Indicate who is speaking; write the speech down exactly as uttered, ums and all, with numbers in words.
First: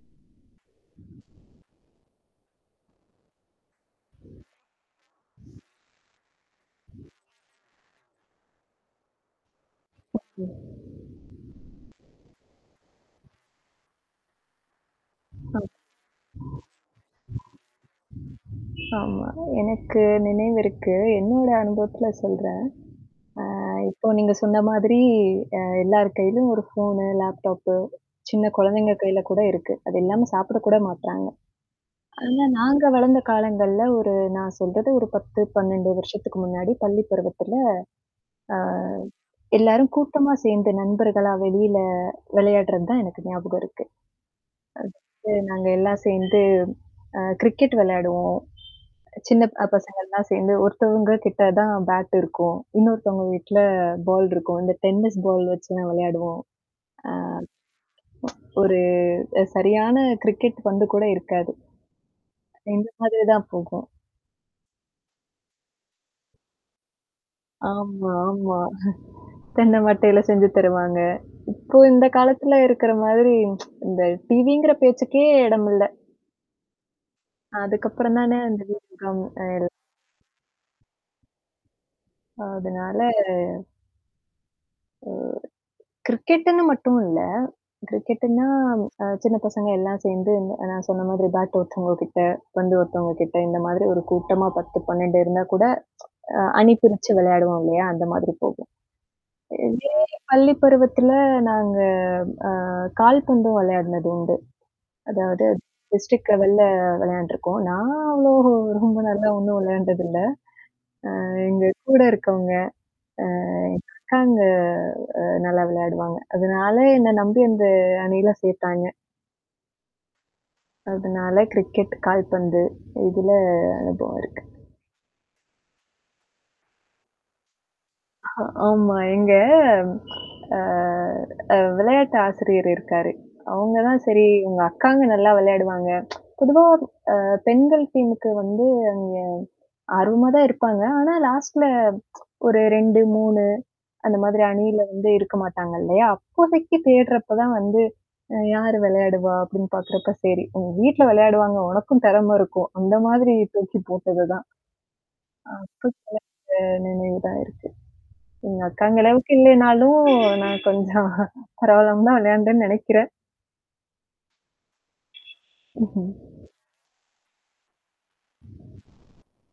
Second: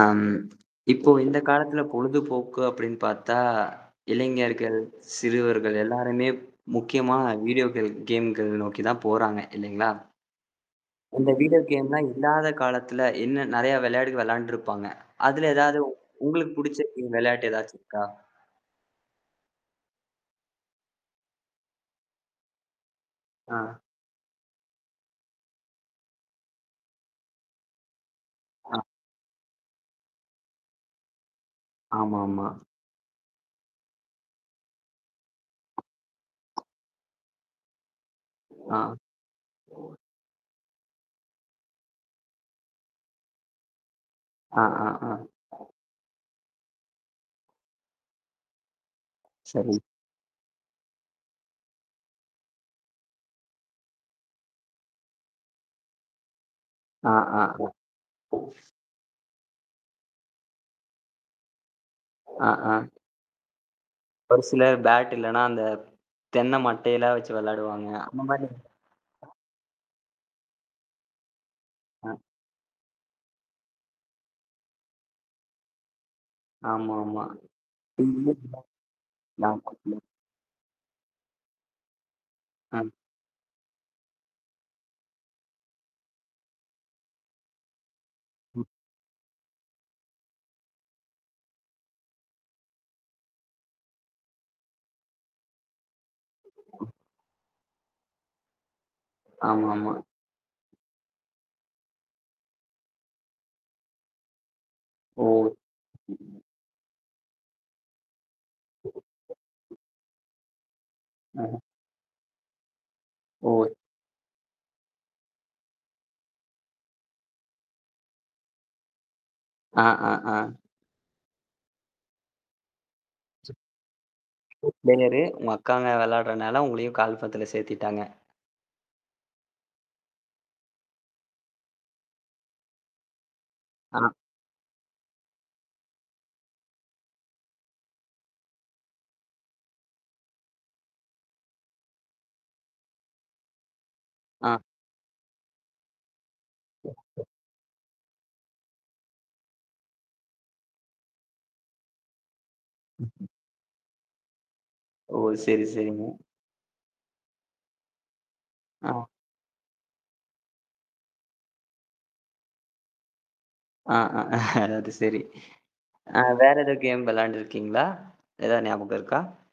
Speaker 1: ஆம். இப்போ இந்த காலத்துல பொழுதுபோக்கு அப்டின்னு பார்த்தா, இளைஞர்கள், சிறுவர்கள் எல்லாருமே முக்கியமான வீடியோக்கள் கேம்கள நோக்கி தான் போறாங்க இல்லைங்களா? இந்த வீடியோ கேம்லாம் இல்லாத காலத்துல
Speaker 2: [unintelligible]
Speaker 1: என்ன நெறைய வெளையாடு வெளையாண்டுருப்பாங்க. அதுல
Speaker 2: ஹ
Speaker 1: ஏதாவது உங்களுக்கு புடிச்ச கேம் வெளையாட்டு ஏதாச்சும் இருக்கா?
Speaker 2: ஆமா. எனக்கு நினைவு இருக்கு. என்னோட அனுபவத்தில சொல்றேன். ஆ
Speaker 1: ஆ.
Speaker 2: இப்ப நீங்க சொன்ன மாதிரி அ எல்லார் கையிலயும் ஒரு ஃபோனு, லேப்டாப்பு. சின்ன
Speaker 1: ஆ.
Speaker 2: கொழந்தைங்க கையில கூட இருக்கு. அது இல்லாம சாப்பிட கூட மாட்றாங்க. ஆனா
Speaker 1: ஆமாமா.
Speaker 2: நாங்க வளர்ந்த காலங்கள்ல ஒரு நான் சொல்றது ஒரு பத்து, பன்னெண்டு வருஷத்துக்கு முன்னாடி, பள்ளி பருவத்தில. ஆ.
Speaker 1: ஆ.
Speaker 2: எல்லாரும் கூட்டமா சேர்ந்த நண்பர்களா வெளியில வெளையாடுறது தான் எனக்கு ஞாபகம் இருக்கு.
Speaker 1: ஆ, ஆ, ஆ.
Speaker 2: அடுத்து நாங்க எல்லாம் சேர்ந்து அ கிரிக்கெட் விளையாடுவோம் சின்ன ப
Speaker 1: சரி.
Speaker 2: பசங்கள்லாம் சேர்ந்து, ஒருத்தவங்க கிட்ட தான் பேட் இருக்கும். இன்னொருத்தவங்க வீட்ல பால் இருக்கும். இந்த டென்னிஸ் பால் வச்சு நான் விளையாடுவோம். ஆ,
Speaker 1: ஆ, ஆ, ஆ.
Speaker 2: ஒரு அ சரியான கிரிக்கெட் பந்து கூட இருக்காது.
Speaker 1: ஆ, ஆ.
Speaker 2: இந்த மாதிரி தான் போகும்.
Speaker 1: ஒரு சிலர் பேட் இல்லன்னா, அந்த தென்ன மட்டையெல்லாம் வச்சு வெளையாடுவாங்க.
Speaker 2: ஆமா,
Speaker 1: அந்த மாரி
Speaker 2: ஆமா.
Speaker 1: நீங்க?
Speaker 2: தென்ன மட்டையில செஞ்சு தருவாங்க. இப்போ இந்த
Speaker 1: ஆ.
Speaker 2: காலத்துல இருக்கிற மாதிரி இந்த டிவிங்கிற பேச்சுக்கே இடம் இல்ல.
Speaker 1: ஆமாமா.
Speaker 2: அதுக்கப்புறம்
Speaker 1: இதுல
Speaker 2: தானே அந்த
Speaker 1: [unintelligible]
Speaker 2: வீடியோ கேம்
Speaker 1: நான்
Speaker 2: [unintelligible]
Speaker 1: ம் ஆ.
Speaker 2: அதனால ஓ. கிரிக்கெட்டுன்னு மட்டும் இல்ல. கிரிக்கெட்டுன்னா,
Speaker 1: ம்.
Speaker 2: அ சின்ன பசங்க எல்லாம் சேர்ந்து இந்த நான் சொன்ன மாதிரி பேட் ஒருத்தவங்க கிட்ட, வந்து ஒருத்தவங்க கிட்ட இந்த மாதிரி ஒரு கூட்டமா பத்து, பன்னெண்டு இருந்தா கூட அ அணி
Speaker 1: ம்.
Speaker 2: பிரிச்சு விளையாடுவோம் இல்லையா? அந்த மாதிரி போகும். இதே
Speaker 1: ஆமாமா.
Speaker 2: பள்ளி பருவத்தில நாங்க அ கால்பந்தும் விளையாடனது உண்டு.
Speaker 1: ஓ.
Speaker 2: அதாவது டிஸ்ட்ரிக்ட்
Speaker 1: ம்ஹ்ம்.
Speaker 2: லெவல்ல வெளையாண்டுருக்கோம். நான் அவ்வளோ ரொம்ப நல்லா ஒண்ணும் வெளையாண்டது இல்ல. ஆ
Speaker 1: அஹ.
Speaker 2: எங்க கூட இருக்கவங்க. அ
Speaker 1: ஓ.
Speaker 2: எங்க அக்காங்க அ நல்லா விளையாடுவாங்க. அதனால என்ன நம்பி அந்த அணியில சேர்த்தாங்க.
Speaker 1: அ, ஆ, ஆ.
Speaker 2: அதனால கிரிக்கெட், கால்பந்து இதுல அனுபவம் இருக்கு.
Speaker 1: [unintelligible] பிளேயர் உங்க அக்காங்க வெளையாடுறனால உங்களையும் கால்பந்துல சேர்த்திட்டாங்க?
Speaker 2: அஹ ஆமா. எங்க அ அ வெளையாட்டு ஆசிரியர் இருக்காரு. அவங்க
Speaker 1: ஆ.
Speaker 2: தான் சரி உங்க அக்காங்க நல்லா வெளையாடுவாங்க. பொதுவா அ பெண்கள் டீமுக்கு வந்து அங்க ஆர்வமா தான் இருப்பாங்க. ஆனா லாஸ்ட்ல ஒரு ரெண்டு, மூணு அந்த மாதிரி
Speaker 1: ஆ.
Speaker 2: அணியில வந்து இருக்க மாட்டாங்க இல்லையா? அப்போதைக்கு தேடுறப்ப தான் வந்து யாரு விளையாடுவா? அப்டின்னு பார்கறப்ப சரி உங்க வீட்ல விளையாடுவாங்க உனக்கும் திறமை இருக்கும். அந்த மாதிரி இழுத்து வச்சு போட்டது தான்.
Speaker 1: ஓ! சரி,
Speaker 2: அ சு
Speaker 1: சரிங்க.
Speaker 2: [unintelligible] அ நினைவுதான் இருக்கு. எங்க அக்காங்க
Speaker 1: ஆ.
Speaker 2: அளவுக்கு இல்லனாலும் நான் கொஞ்சம் பரவால்லாம தான் வெளையாண்டேன்னு நெனைக்கிறேன்
Speaker 1: ஆ, அ, அது சரி.
Speaker 2: ம்ஹம்
Speaker 1: ஆ
Speaker 2: ம்ஹ்ம்.
Speaker 1: வேற எதாது கேம் விளையாண்டுருக்கீங்களா? எதாவது ஞாபகம் இருக்கா?